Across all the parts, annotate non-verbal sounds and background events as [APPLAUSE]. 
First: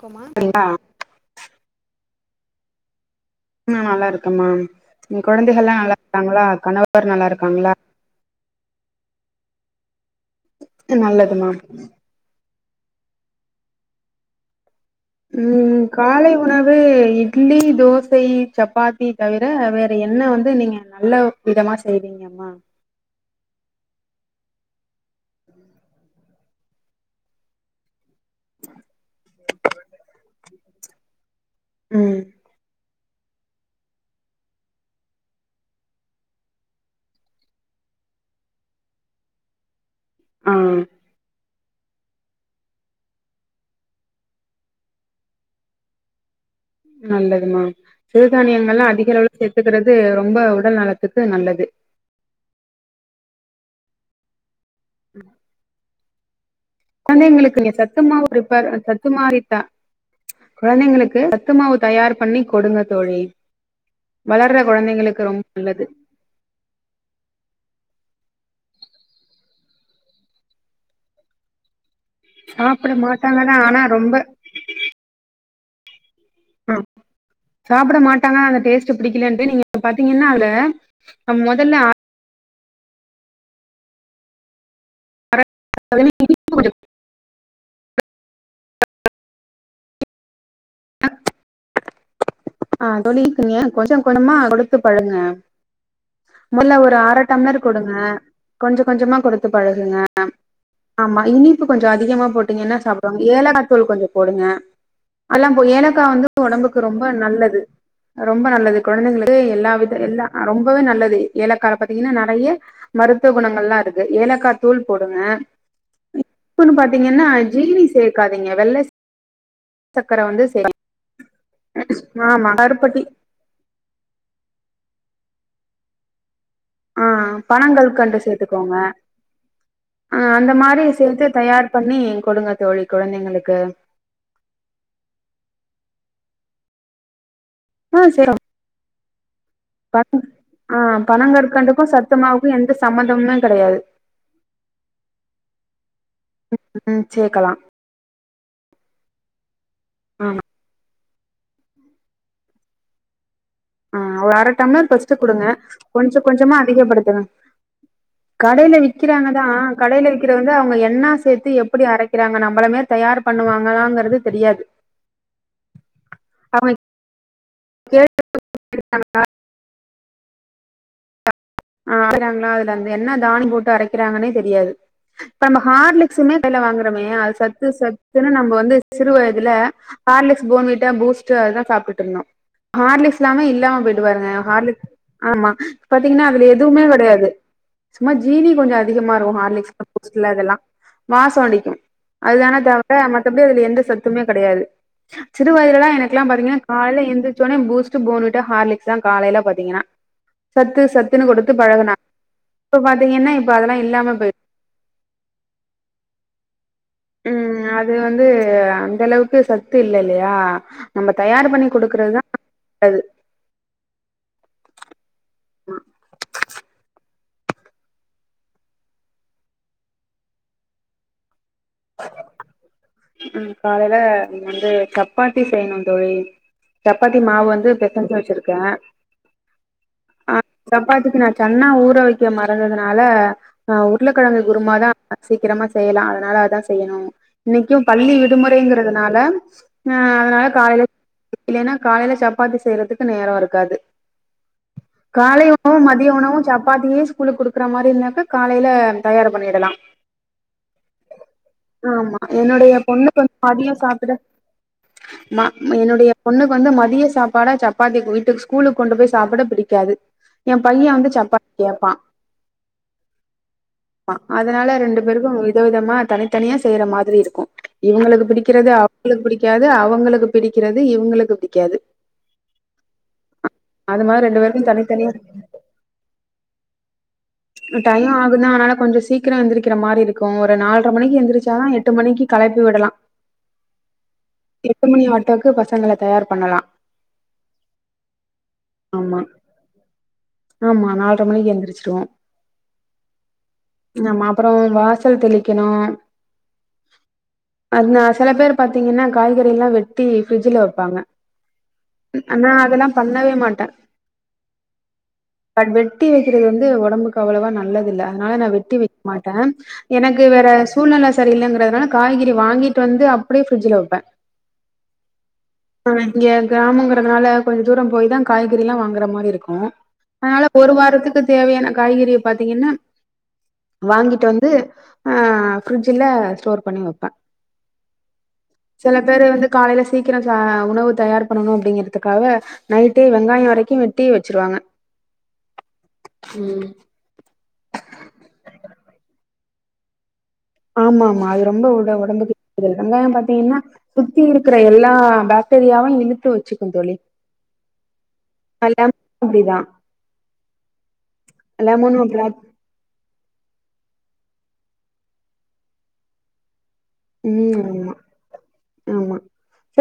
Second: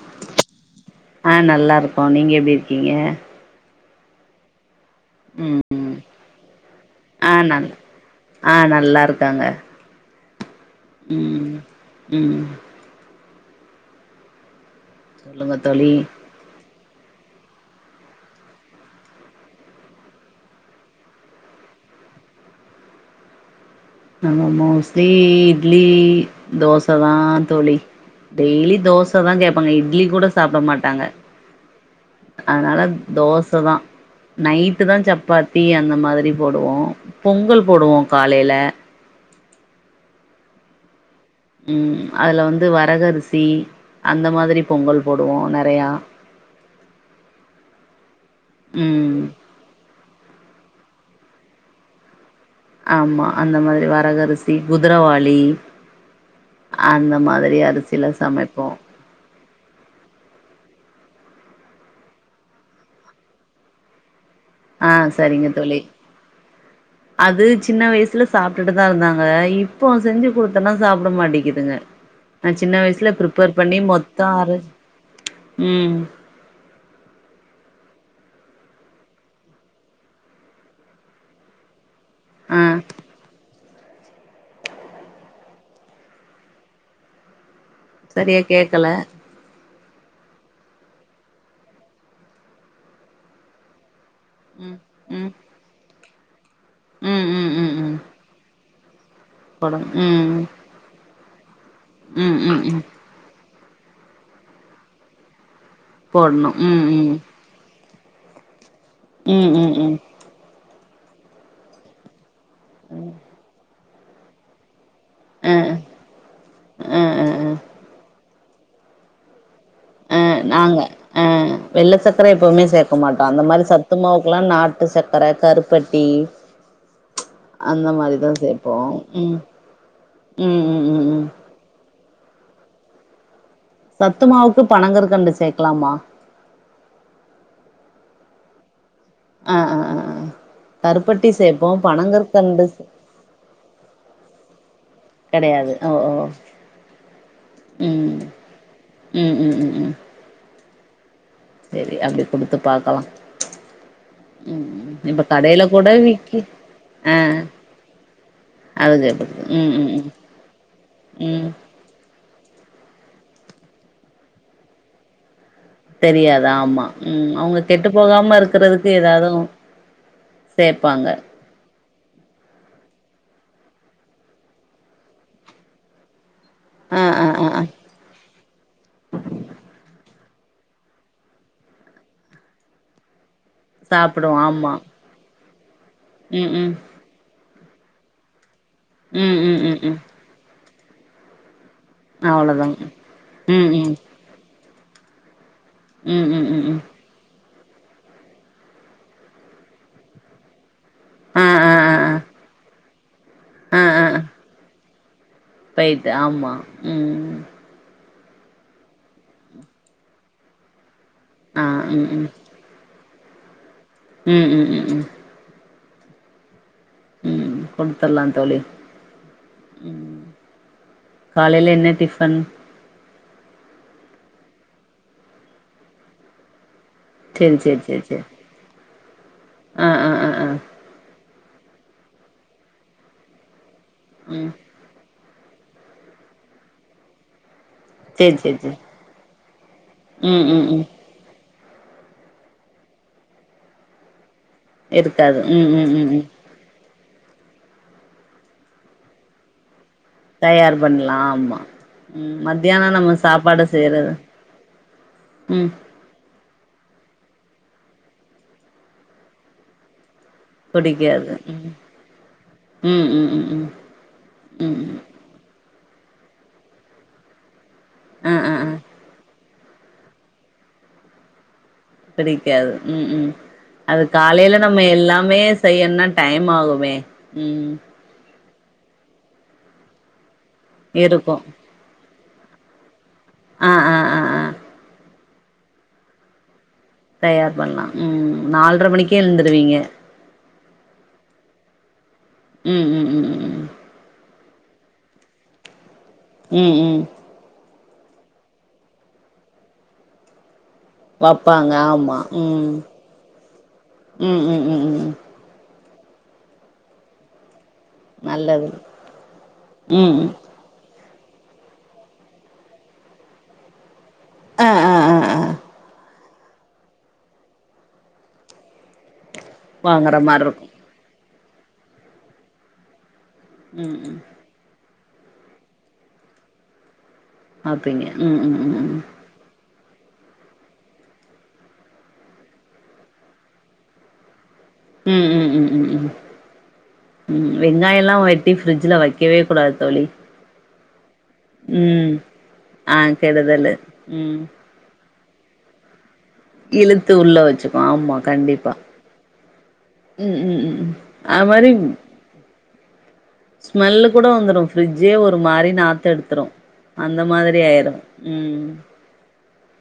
குமா இப்போ நீங்க எப்டி இருக்கீங்க உம் நல்லா இருக்கேமா நீ ம் குழந்தைகள்லாம் ம் நல்லா இருக்காங்களா கணவர் நல்லா ஆ நல் இருக்காங்களா ஆ நல்லா இருக்காங்க ம் நல்லதுமா ம் சொல்லுங்க உம் தோழி காலை உணவு இட்லி தோசை சப்பாத்தி தவிர வேற என்ன வந்து நீங்க நல்ல விதமா செய்வீங்கம்மா நா மோமோஸ் தி இட்லி தோச தான் தோ டெய்லி தோச தான் கேபாங்க இட்லி கூட சாப்பிட மாட் தாங்க ம் அதனால தோச தான் நைட்டு தான் சப்பாத்தி அந்த மாதிரி போடுவோம் பொங்கல் போடுவோம் காலைல ஆஹ் உம் அதுல வந்து வரகரிசி அந்த மாதிரி பொங்கல் போடுவோம் நறையா நல்லதுமா சிறுதானியங்கள்ல்லாம் அதிக ம் அளவு சேத்துக்கறது ரொம்ப ரொம்ப உடல் நலத்துக்கு நல்லது ஆமா அந்த மாதிரி வரகரிசி குதிரவாளி அந்த மாதிரி எங்களுக்கு நீ அரிசில சத்துமாவு சமைப்போ பிரிப்பர் சத்துமாறித்தா குழந்தைங்களுக்கு சத்து மாவு தயார் பண்ணிக் கொடுங்க தோழி வளர்ற ஆஹ் குழந்தைங்களுக்கு ரொம்ப சரிங்க தோழி நல்லது அது சின்ன வயசுல சாப்பிட்டுட்டு தான் இருந்தாங்க இப்போ செஞ்சு கொடுத்தன்னா சாப்பிட மாட்டேக்குதுங்க நான் சின்ன சாப்பிட வயசுல மாட்டாங்கதா ப்ரிப்பேர் பண்ணி ஆனா ரொம்ப மொத்தம் ஆர உம் ஆஹ் சாப்பிட மாட்டாங்க அந்த டேஸ்ட்ட் பிடிக்கலன்ட்டு நீங்க பாத்தீங்கன்னா அதுல மொதல்ல ஆஹ் இனிப்பு கொஞ்சம் சரியா கேக்கல ச ஆ தோலி இருக்குங்க கொஞ்சம் க்கணுமா ம் கொடுத்து பழுங்க ம் முல்ல ஒரு ஆரை ம் டம்லர்ம் ம் மேரு ம் கொடுங்க ம் கொஞ்சம் கொஞ்சமா கொடுத்து போடணு பழகுங்க ம் ஆமா இனி கொஞ்சம் அதிகமா ம் ம் போட்டுீங்கன்னா ம் சாப்பிடுாங்க ஏல சொல் கொஞ்சம் போடுங்க அதல்லாம் ஏலக்கா வந்து போடணு உடம்புக்கு ம் ரொம்ப ம் நல்லது ரொம்ப நல்லது குழந்தைங்களுக்கு ம் ம் எல்லா ம் வித எல்லா ரொம்ப வே நல்லது ஏலக்கல பாத்தீங்கன்னா நிறைய மருத்துவ குணங்கள் எலாம் இருக்கு ஏலக்கா தூள் போடுங்க அ இப்பன்னு அ அ பாத்தீங்கன்னா ஜீனி சேர்க்கா நீங்க வெள்ள சக்கர அஹ் வந்து சேக் நாங்க அஹ் வெள்ள சத் ஆமா எப்பவுமே சேர்க்க கருப்பட்டி மாட்டோம் அந்த மாதிரி சத்துமாவுக்குல்லாம் நாட்டு சக்கரை கருப்பட்டி ஆஹ் அந்த பனங்கல்கண்டு மாரிதா சேப்போ சேர்த்துக்கோங்க ம் அஹ் அந்த ம் மாதிரி ம் ம் சேர்த்து ம் தயார் பண்ணி கொடுங்க தோழி குழந்தைங்களுக்கு சத்துமாவுக்கு பனங்கற்கண்டு சேக்கலாமா [UNINTELLIGIBLE] ஆஹ் ஆஹ் ஆஹ் ஆ கருப்பட்டி சேர்பப்போம் பனங்கற்கண்டுக்கு சத்துமாவுக்கு பனங்கற்கண்டு எந்த சம்மந்தமுமே கெடையாது கிடையாது ஓ ஓ ம் சேக்கலா உம் உம் உம் உம் உம் ஆமா சரி அப்படி குடுத்து பாக்கலாம் ஆஹ் ஒரு அரை டம்ளர் பஸ்ட் குடுங்க கடைல கூட கொஞ்சம் விக்கி கொஞ்சமா ஆ அதிகப்படுத்துங்க கடையில அது சேப்பது விக்கிறாங்கதான் ம் ம் கடையில விக்கிற வந்து அவங்க என்னா ம் ம் சேர்த்து எப்படி அரை இருக்கிறாங்க நம்மளமேரி தயார் பண்ணுவாங்களாங்கறது தெரியாது தெரியாதா அவங்க ஆமா உம் அவங்க கெட்டு கேள் போகாம இருக்கிறதுதுக்கு ஏதாவுதும் சேப்பாங்க ஆஹ் அரைக்காங்களா அதுல வந்து என்ன தானி போட்டு அரைக்கிறாங்கன்னே தெரியாது இப்ப நம்ம ஹார்லிக்ஸுமே [UNINTELLIGIBLE] ஆ வாங்குறமே ஆ அது ஆ ஆ சத்து சத்துன்னு நம்ம வந்து சிறு வயதுல ஹார்லீக்ஸ் போன் வீட்ட பூஸ்ட் அதுதான் சாப்பிட்டு இருந்தோம் ஹார்லெக்ஸ் எல்லாமே இல்லாம போயிட்டு பாருங்க சாப்டுவோ ஆமா ஹார்ல் ஆமா பாத்தீங்கனா ம் அதுலே ம் எதுவுமே கிடையாது சும்மா ஜீனி கொஞ்சம் அதிகமா ம் இரு ம் ம் ஹார்லிக்ஸ்ல ம் பூஸ்ட் அதெல்லாம் வாசம் அடிக்கும் அதுனா அவ்ளோதாங்க தவற மத்தபடி அதுல ம் எந்த ம் சத்துமே கிடையாது [UNINTELLIGIBLE] சிறு வயதுலலாம் எனக்கு ம் எல்லாம் ம் பாத்தீங்கன்னா ம் ம் கால எந்து பூட்ஸ் போன் வீட்டா ஹார்லிகஸ் தான் காலையில பாத்தீங்கா சத்து சத்து ன்னு ஆ கொடுத்து ஆ ஆ பழகுனா ஆ [UNINTELLIGIBLE] தீங்கன்னா இப்ப அதெல்லாம் இல்லாம போய போயட்டு ஆமா ம் உம் அது வந்து வ அந்த அளவுக்கு சத்து இல்ல இல்லையா நம்ம தயார் ஆ பண்ணி கொடுக்கறதுதான்து உம் உம் உம் உம் உம் கொண்டு தரலாம் த ஒளி உம் காலையில் என்ன டிபன் உம் காலையில வந்து சப்பாத்தி செய்யணும் தொழில் [UNINTELLIGIBLE] சப்பாத்தி மாவு சேரி வந்து சேரி சேரி பெசஞ்சு சேரி வச்சிருக்கேன் ஆ ஆ ஆ அஹ் ஆ சப்பாத்துக்கு நா சென்னா ஊற வைக்க மறந்ததுனால ஆஹ் உருளைக்கிழங்க ம் குரும தான் சீக்கிரமா செய்யலாம் அதனால அதான் செய்யணும் இன்னைக்கும் பள்ளி சேரி சேரி சேரி விடுமுறைங்கிறதுனால ம் அதனால ம் ம் காலையில இல்லன்னா காலையில சப்பாத்தி செய்யறதுக்கு நேரம் இருக்காது இருக்காது கால ம் உணவும் ம் ம் மதியம் ம் உணவும் சப்பாத்தியே ல குடுக்குற மாதிரி இருந்தாக்கா காலையில தயார் பண்ணிடலாம் தயார் பண்ணலாம் ஆமா உ மத்தியானம் பொண்ணு கொஞ்சம் அதிகம் சாப்பிட மா ம் என்னுடைய பொண்ணுக்கு வந்து மதிய சாப்பாடா சப்பாத்தி வீட்டுக்கு ஸ்கூலுக்கு கொண்டு போய் சாப்பிட பிடிக்காது என் பையன் வந்து புடிக்காது சப்பாத்தி ம் கேட்பான் ம் ம் ம் அதுனால ம் ம் ரெண்டு பேருக்கும் விதவித மா தனித்தனியா செய்யற மாதிரி இருக்கும் இவங்களுக்கு ஆ ஆ பிடிக்கிறது ஆ அவங்களுக்கு பிடி காது அவங்களுக்கு பிடிக்கிறது இவங்களுக்கு பிடிக்காது பிடிக்காது உம் உம் அது மாரி ரெண்டு காலையில பேருக்கு நம்ம தனித்தனியா எல்லாமே செய்யும்னா டைம் ஆகுமே உம் இருந்தாங்கனால கொஞ்சம் சீக்கிரம் ஏந்தக்கிற மாரி இருக்கு இ ஒரு நாலரை மணிக்கு இருக்கு எந்திரிச்சாதான் எட்டு மணிக்கு கலைப் பி விடலாம் ஆ ஆ ஆ ஆ எட்டு மணி ஆ க்கு பசங்களை தயார் பண்ணலாம் தயார் பண்ணலாம் உம் நாலரை மணிக்கே ஆமா எழுந்துருவீங்க ஆமா நாலரை மணிக்கு எழுந்திரிச்சிருவோம் உம் உம் உம் உம் அப்புறம் வாசல் தெளிக்கணும் உம் உம் அதுன்னா சில பேர் பாத்தீங்கன்னா காய்கறி எல்லாம் வெட்டி ஃப்ரிட்ஜுல வைப்பாங்க ஆமா உம் பண்ணவே மாட்டே உம் உம் உம் பட் வெட்டி வைக்கிறது வந்து உடம்புக்கு அவ்வளோவா நல்லது இல்ல அதுனால நான் நல்லது வெட்டி வைக்க மாட்டேன் ம் எனக்கு வேற சூழ்நிலை ச சரி இல்லங்கறதுனால காய்கறி வாங்கிட்டு வந்து அப்படியே ஃப்ரிட்ஜ்ல வைப்பேன் ஆ ஆ ஆ ஆ உஹம் [UNINTELLIGIBLE] இங்க கிராமங்கிறதுனால கொஞ்சம் தூரம் போய் தான் காய்கறில்லாம் வாங்குற மாரி இருக்கும் வாங்குற அதுனால மார்ருக்கு ஒரு வாரத்துக்கு தேவையான காய்கறிய பாத்தீங்கன்னா ம் ம் வாங்கிட்டு வந்து ஆஹ் ஃப்ரிஜ்ல ஸ்டோர் பண்ணி வைப்பேன் அப்படிங்க உம் உம் உம் வந்து காலையில சீக்கிரம் ச உணவு தயார் பண்ணணும் அப்படிங்கறதுக்காவ நைட்டே வெங்காயம் வரைக்கும் வெட்டி வச்சிருவாங்க உம் உம் உம் உம் ம் உம் வெங்காயம் எல்லாம் வெட்டி ஃப்ரிட்ஜ்ல வைக் வைக்கவே கூடாது தோழி ஆமா அம்மா அது ரொம்ப உட ம் ஒடம்புக்கு கேடுதலு ஆ தாங்க பாத்தீங்கன்னா கெடுதலு சுத்தி இருக்கிற எல்லா பாக்டீரியாவ இலுத் இலுத்து உள்ள வச்சுக்கோ ஆமா கண்டிப்பா லெமனு அப்டிதா உம் உம் உம் அமரின் லெமனு அப்டிதா ஸ்மெல்லு கூட வந்துடு ஃபிரிட்ஜே ஒரு மாரி நாத்த எடுத்துரு அந்த மாரி ம் ஆமா ஆயிரு உம் ஆமா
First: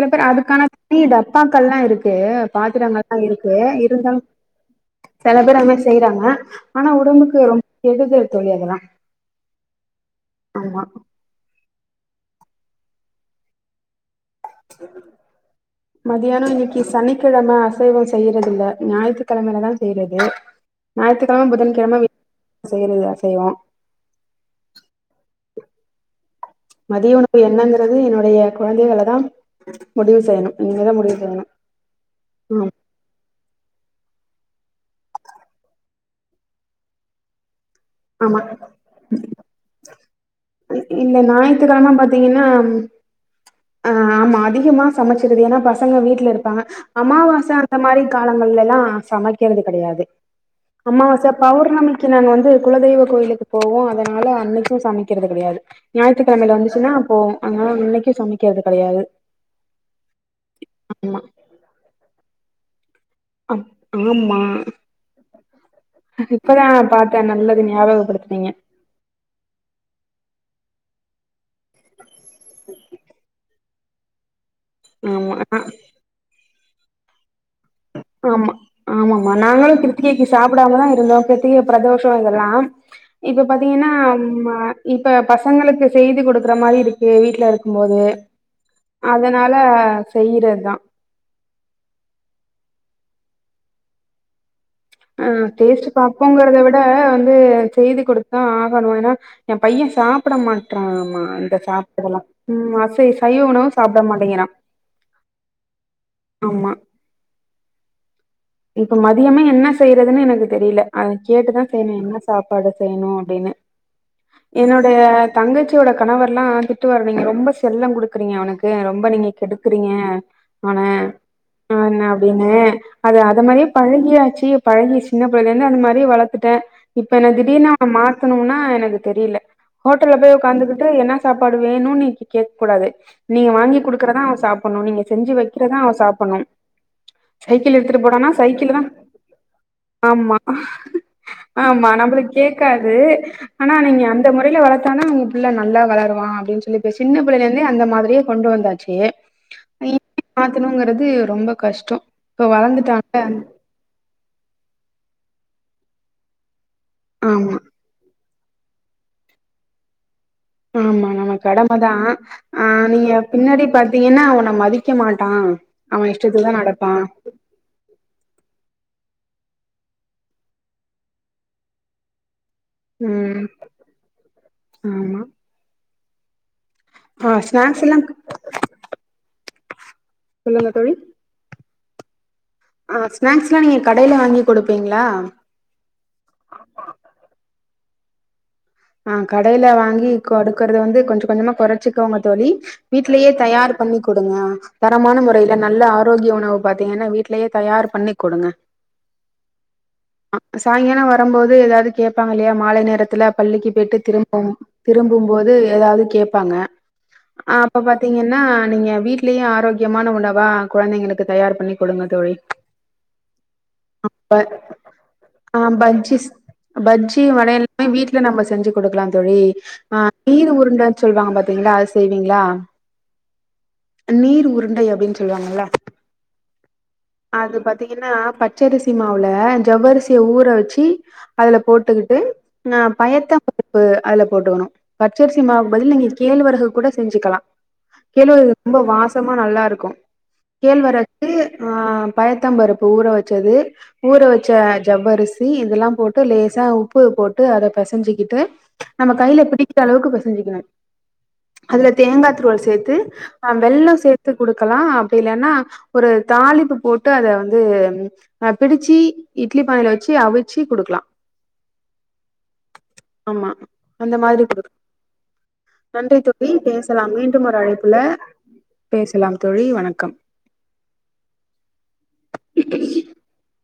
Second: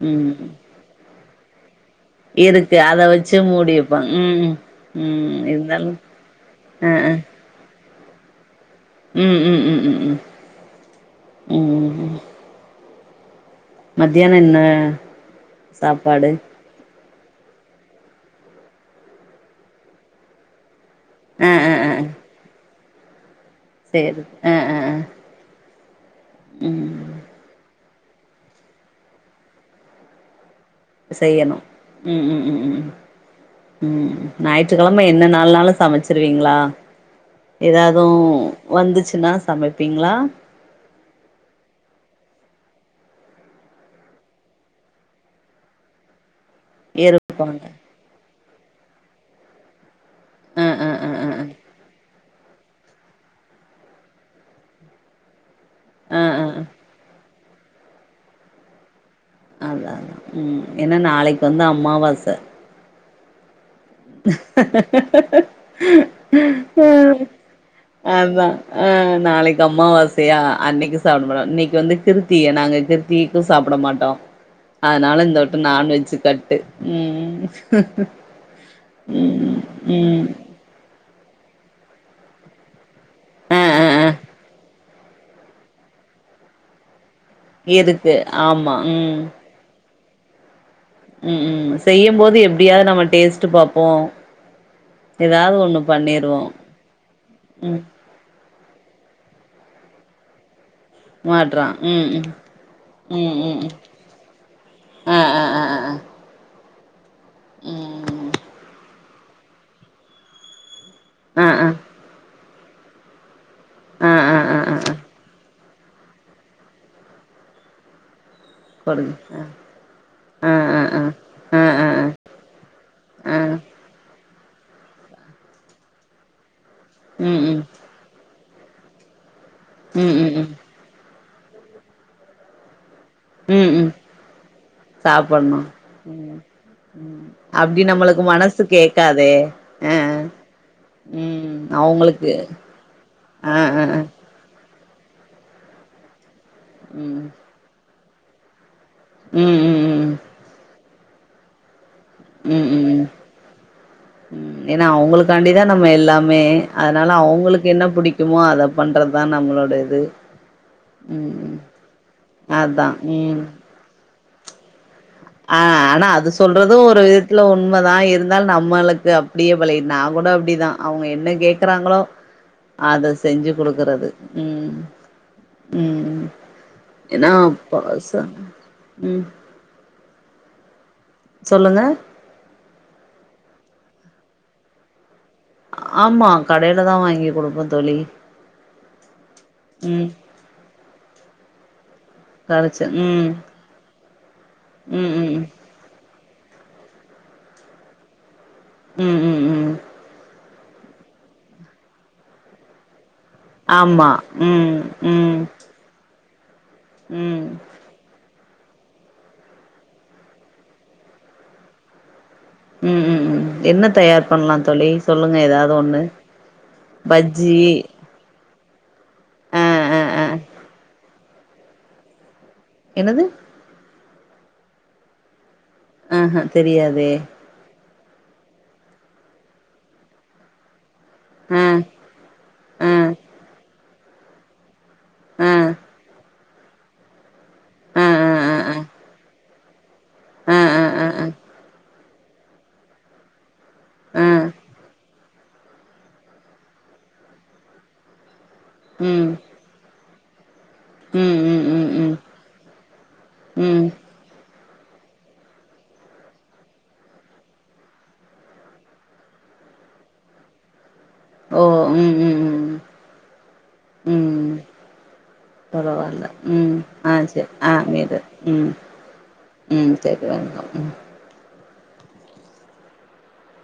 உம் பாக்கெல்லா இரு க்கே பாத்துறங்கல்லா இருக்கு மூடி வைப்பாங்க இருந்தாலு ம் ம் சில ம் பேர் அது மாரி இருந்தாலு செய்றாங்க ஆனா ஒடம்புக்கு ரொ கெடுதல் தோழி அதல்லா உம் உம் உம் உம் உம் உம் மத்தியான என்ன சாப்பாடு க்கிழம அசைவ செய்யறது இல்ல ஞாயிற்றுக்கிழமையிலதா செய்றது ஞாயிற்றுக்கிழம ஆ புதன்கிழம வெ செய்றத செய்வோ செரி ஆஹ் ஆஹ் ஆஹ் [INAUDIBLE] மதிய உணவு என்னங் கது என்னுடைய குழந்தைகலதா முடிவு செய்யணு இனிமேதா முடிவு செய்யணு உம் உம் உம் ம் உம் உம் ஞாயிற்றுக்கிலம என்ன நாள்னாலு சமச்சிருவீங்களா ஆமா சமைப்பீங்களா இல்ல ஞாயித்துக்கிழம பாத்தீங்கன்னா ஆஹ் ஆமா அதிகமா சமைச்சிருவேனா பசங்க வீட்ல இருப்பாங்க அமாவாச இருப்பாங்க அந்த மாரி காலங்கள்ல தா சமைக்கிறது கெடையாது ஆ ஆ ஆ ஆ அம்மாவாச பௌர்ணமிக்கு நானு வந் குலதெய்வ கோயிலுக்கு போவோ அதனால அன்னிக்கு சமைக்கிறது கெடையாது ஆ ஆ ஆ ஞாயிற்றுக்கிழமையில வந்துச்சின்னா அப்போ அங்காலா இன்னிக்கு சமைக்கிறது கிடையாது அதா அதா உம் ஏன்னா நாளைக்கு வந்து அம்மாவாச ஆம் ஆம்மா இப்பதா பாத்த நல்லது நியாப அதா ஆஹ் நாளைக்கு அம்மாவாசையா அன்னிக்கு சாப்பிட மாட்டோ இன்னிக்கு வந்து கிருத்திய நாங்க கிருத்திகைக்கு சாப்பிட மாட்டோ அதனால ஆமா இந்த ஆ வட்ட நான்வெஜ் கட்டு ம் ம் ம் ஆமா ஆமாமா நாங்களும் ம் கிருத்திகேக்கு சாப்பிடாமதான் இருந்தோம் அதிக பிரதோஷம் இதெல்லாம் இப்போ ஆ ஆ பாத்தீங்கன்னா ஆ இப்ப பசங்களுக்கு செய்து கொடுக்குற மாரி இருக்கு வீட்ல இருக்கும் போது இருக்கு ஆமா அதனால செய்யுறதான் உம் உம் செய்யும் போது எப்படியாவது நம்ம டேஸ்ட் பாப்போம் அஹ் டேஸ்ட் பாப்போங்கறத விட வந்து ம் செய்து கொடுத் துதான் ஆகணும் ஏன்னா என் பையன் சாப்ட மாட் ரான் மா அந்த மாட்றா ம் சாப்டதெல்லாம் ம் உ அசை ம் சைவ ம் ம் உணவு சாப்ட மாட்டேங்கனா ஆ ஆமா உம் இப்ப மதியமே என்ன செய்றதுன்னு எனக்கு தெரியல அதை ஆ ஆ கேட்டுதான் செய்ணும் என்ன சாப்ப பாடு செய்யணும் அப்டின்னு ஆ ஆ ஆ ஆ ஆ என்னுடைய தங்கசி சோட கணவர்ல்லாம் திட்டு வரீங்க ரொம்ப செல்லம் கொடுக் றீங்க அவனுக்கு ரொம்ப கொடுங்க நீங்க கெடுக்குறீங்க ஆ ஆ அவன ஆ ஆ என்ன அப்டினு ஆ அது மாரி பழகிய யாச்சு பழகி சின்னபிள்ளைல இருந்துஅந்த மாரி வளத்துட்டேன் இப்ப ம் ம் என்னதிடீர்னு அவன மாத்தனும்னா ஆ எனக்கு தெரில ஹோட்டல்ல ம் ம் போய் ம் உகாந்துட்டு என்னா சாப்பாடு வேணும்னு நீக்கு கேக்க கூடாது நீங்க ம் வாங்கி ம் குடுக்கறதான் அவ சாப்பிடும் நீங்க செஞ்சு சாப்பட்ணு வைக்கிறதான் அவ ம் சாப்ணும் ம் அப்டி எடுத்து நம்மளுக்கு போனனா மனசு சைக்கிள் தான் கேக்காதே ஆ ஆ ஆமா ம் ஆமா நம்மளுக்கு அவுங்களுக்கு கேக்காது ஆ ஆனா ஆ ஆ நீங்க அந்த மொறையில வளத்தானா புள்ள நல்லா வளருவான் சொல்லி ம் சின்ன பிள்ளைலந்தே மாரியே கொண்டு வந்தாச் சு ம் ம் ம் மாத்தணுங்கிறது ரொம்ப கஷ்டம் உம் உம் உம் உம் ஏன்னா அவுங்களுக்கு காண்டிதாக நம்ம எல்லாமே அதனால் ஆமா அவங்களுக்கு என்ன பிடிக்கும் முக்குமோ அதை பண்றதுதான் நம்மளோட இது ஆமா ம் நம ம் கடமைதான் ஆஹ் அதா நீங்க பின்னாடி பாத்தீங்கன்னா நம்ம அதிக ஆஹ் ஆனா அது சொல்றதும் ஒரு விதத்துல உண்மைதான் இருந்தால் நம்மளுக்கு க்கு அப்படியே பழ நான் கூட அப்படிதான் அவங்க என்ன கேக்குறாங்களோ அத ம் செஞ்சு குடுக்குறது உம் ஆமா உம் உம் ஏன்னா ஆ ஸ்நாக்ஸ் எல்லா அப்பாச உம் சொல்லண்ணா தோழி சொல்லுங்க ஆஹ் ஸ்நாக்ஸ் எல்லாம் நீங்க கடையில வாங்கி கொடுப்பீங்களா ஆமா கடையில தான் வாங்கி கொடுப்போம் தோழி ஆஹ் கடையில ம் வாங்கி அடுக்குறது வந்து கொஞ்ச கொஞ்சமா குறைச்சுிக்கவங்க தோழி கரச்சு ம் வீடலயே தயார் பண்ணி கொடுங்கா ம் தரமான ம் முறையில நல்ல ஆர ஆரோக்கிய உணவு பாத்தீங்கன்னா வீடலேயே தயார் பண்ணி கொடுங்க உம் உம் உம் சாயங்காலம் வரும்போது ஏதாவது கேட்பாங்க இல்லையா மாலை நேரத்துல பள்ளிக்குப் போயட்டு ஆமா ம் ம் திரும்பும்போது ஏதாவது கேப்ப பங்க ம் ஆஹ் அப்ப பாத்தீங்கன்னா ஏனா நீங்க வீட்லயும் ஆரோக்கியமான உணவா குழந்தைங்களுக்கு தயார் பண்ணி கொடுங்க தொழில் உம் உம் உம் என்ன தயார் பண்ணலாம் தோழி சொல்லுங்க ஆ ஏதாவது ஒண்ணு பஜ்ஜிஸ் வட பஜ்ஜி எல்லாமே வீட்ல செஞ்சு கொடுக்கலாம் தொழி ஆ ஆ ஆஹ் ஆ நீர் உருண்டந்து சொல்லுவாங்க பாத்தீங்களா அது செய்வீங்களா என்னது நீர் உருண்டை குருண்டை அப்படின்னு சொல்லுவாங்கல்ல ஆஹ்ஹ தெரியாதே பார்த்தீங்கன்னா பச்சரிசி மாவுல ஜவ்வரிசிய ஊரை வச்சு அதுல ஆ போட்டுக்கிட்டு ஆ அஹ் பயத்த உப்பு அது போட்டுக்கணும் ஆ பரிசயமாக பிடி நீங்க கேள்வரகு இப்போது கூட செஞ்சுக்கலாம் ஆ ஆ ஆ கேழ்வரகு ஆ இது ஆ ரொம்ப வாசமா நல்ல இருக்கும் இருக்கும் ஆ ஆ ஆ கேழ்வரது ஆஹ் பயத்தம்பருப்பு ஊற வச்சது ஊற ஆ வச்ச ஜவ்வரிசி இதெல்லாம் போட்டு லேசா போட்டு அரை பசஞ்சுக்கிட்டு நம்ம கையில பிடிக்கிற அளவுக்கு செஞ்சிக்கணும் உம் உம் உம் தேங்காய் துருவள் சேர்த்து ஆஹ் வெள்ளம் சேர்த்து குடுக்கலாம் அப்படி இல்லன்னா ஒரு தாலிப்பு போட்டு அத வந்து பிடிச்சு இட்லி பானையில வச்சு அவிச்சு குடுக்கலாம் ஓ ம் ம் ம் ஆமா அந்த மாதிரி கோடுக்கலாம் தொளவால்ல உம் ஆஹ் சரி ஒரு ஆஹ் அழைப்புல மீது உம் பேசலாம் உம் சரி வெங்கம் உம் இ [INAUDIBLE]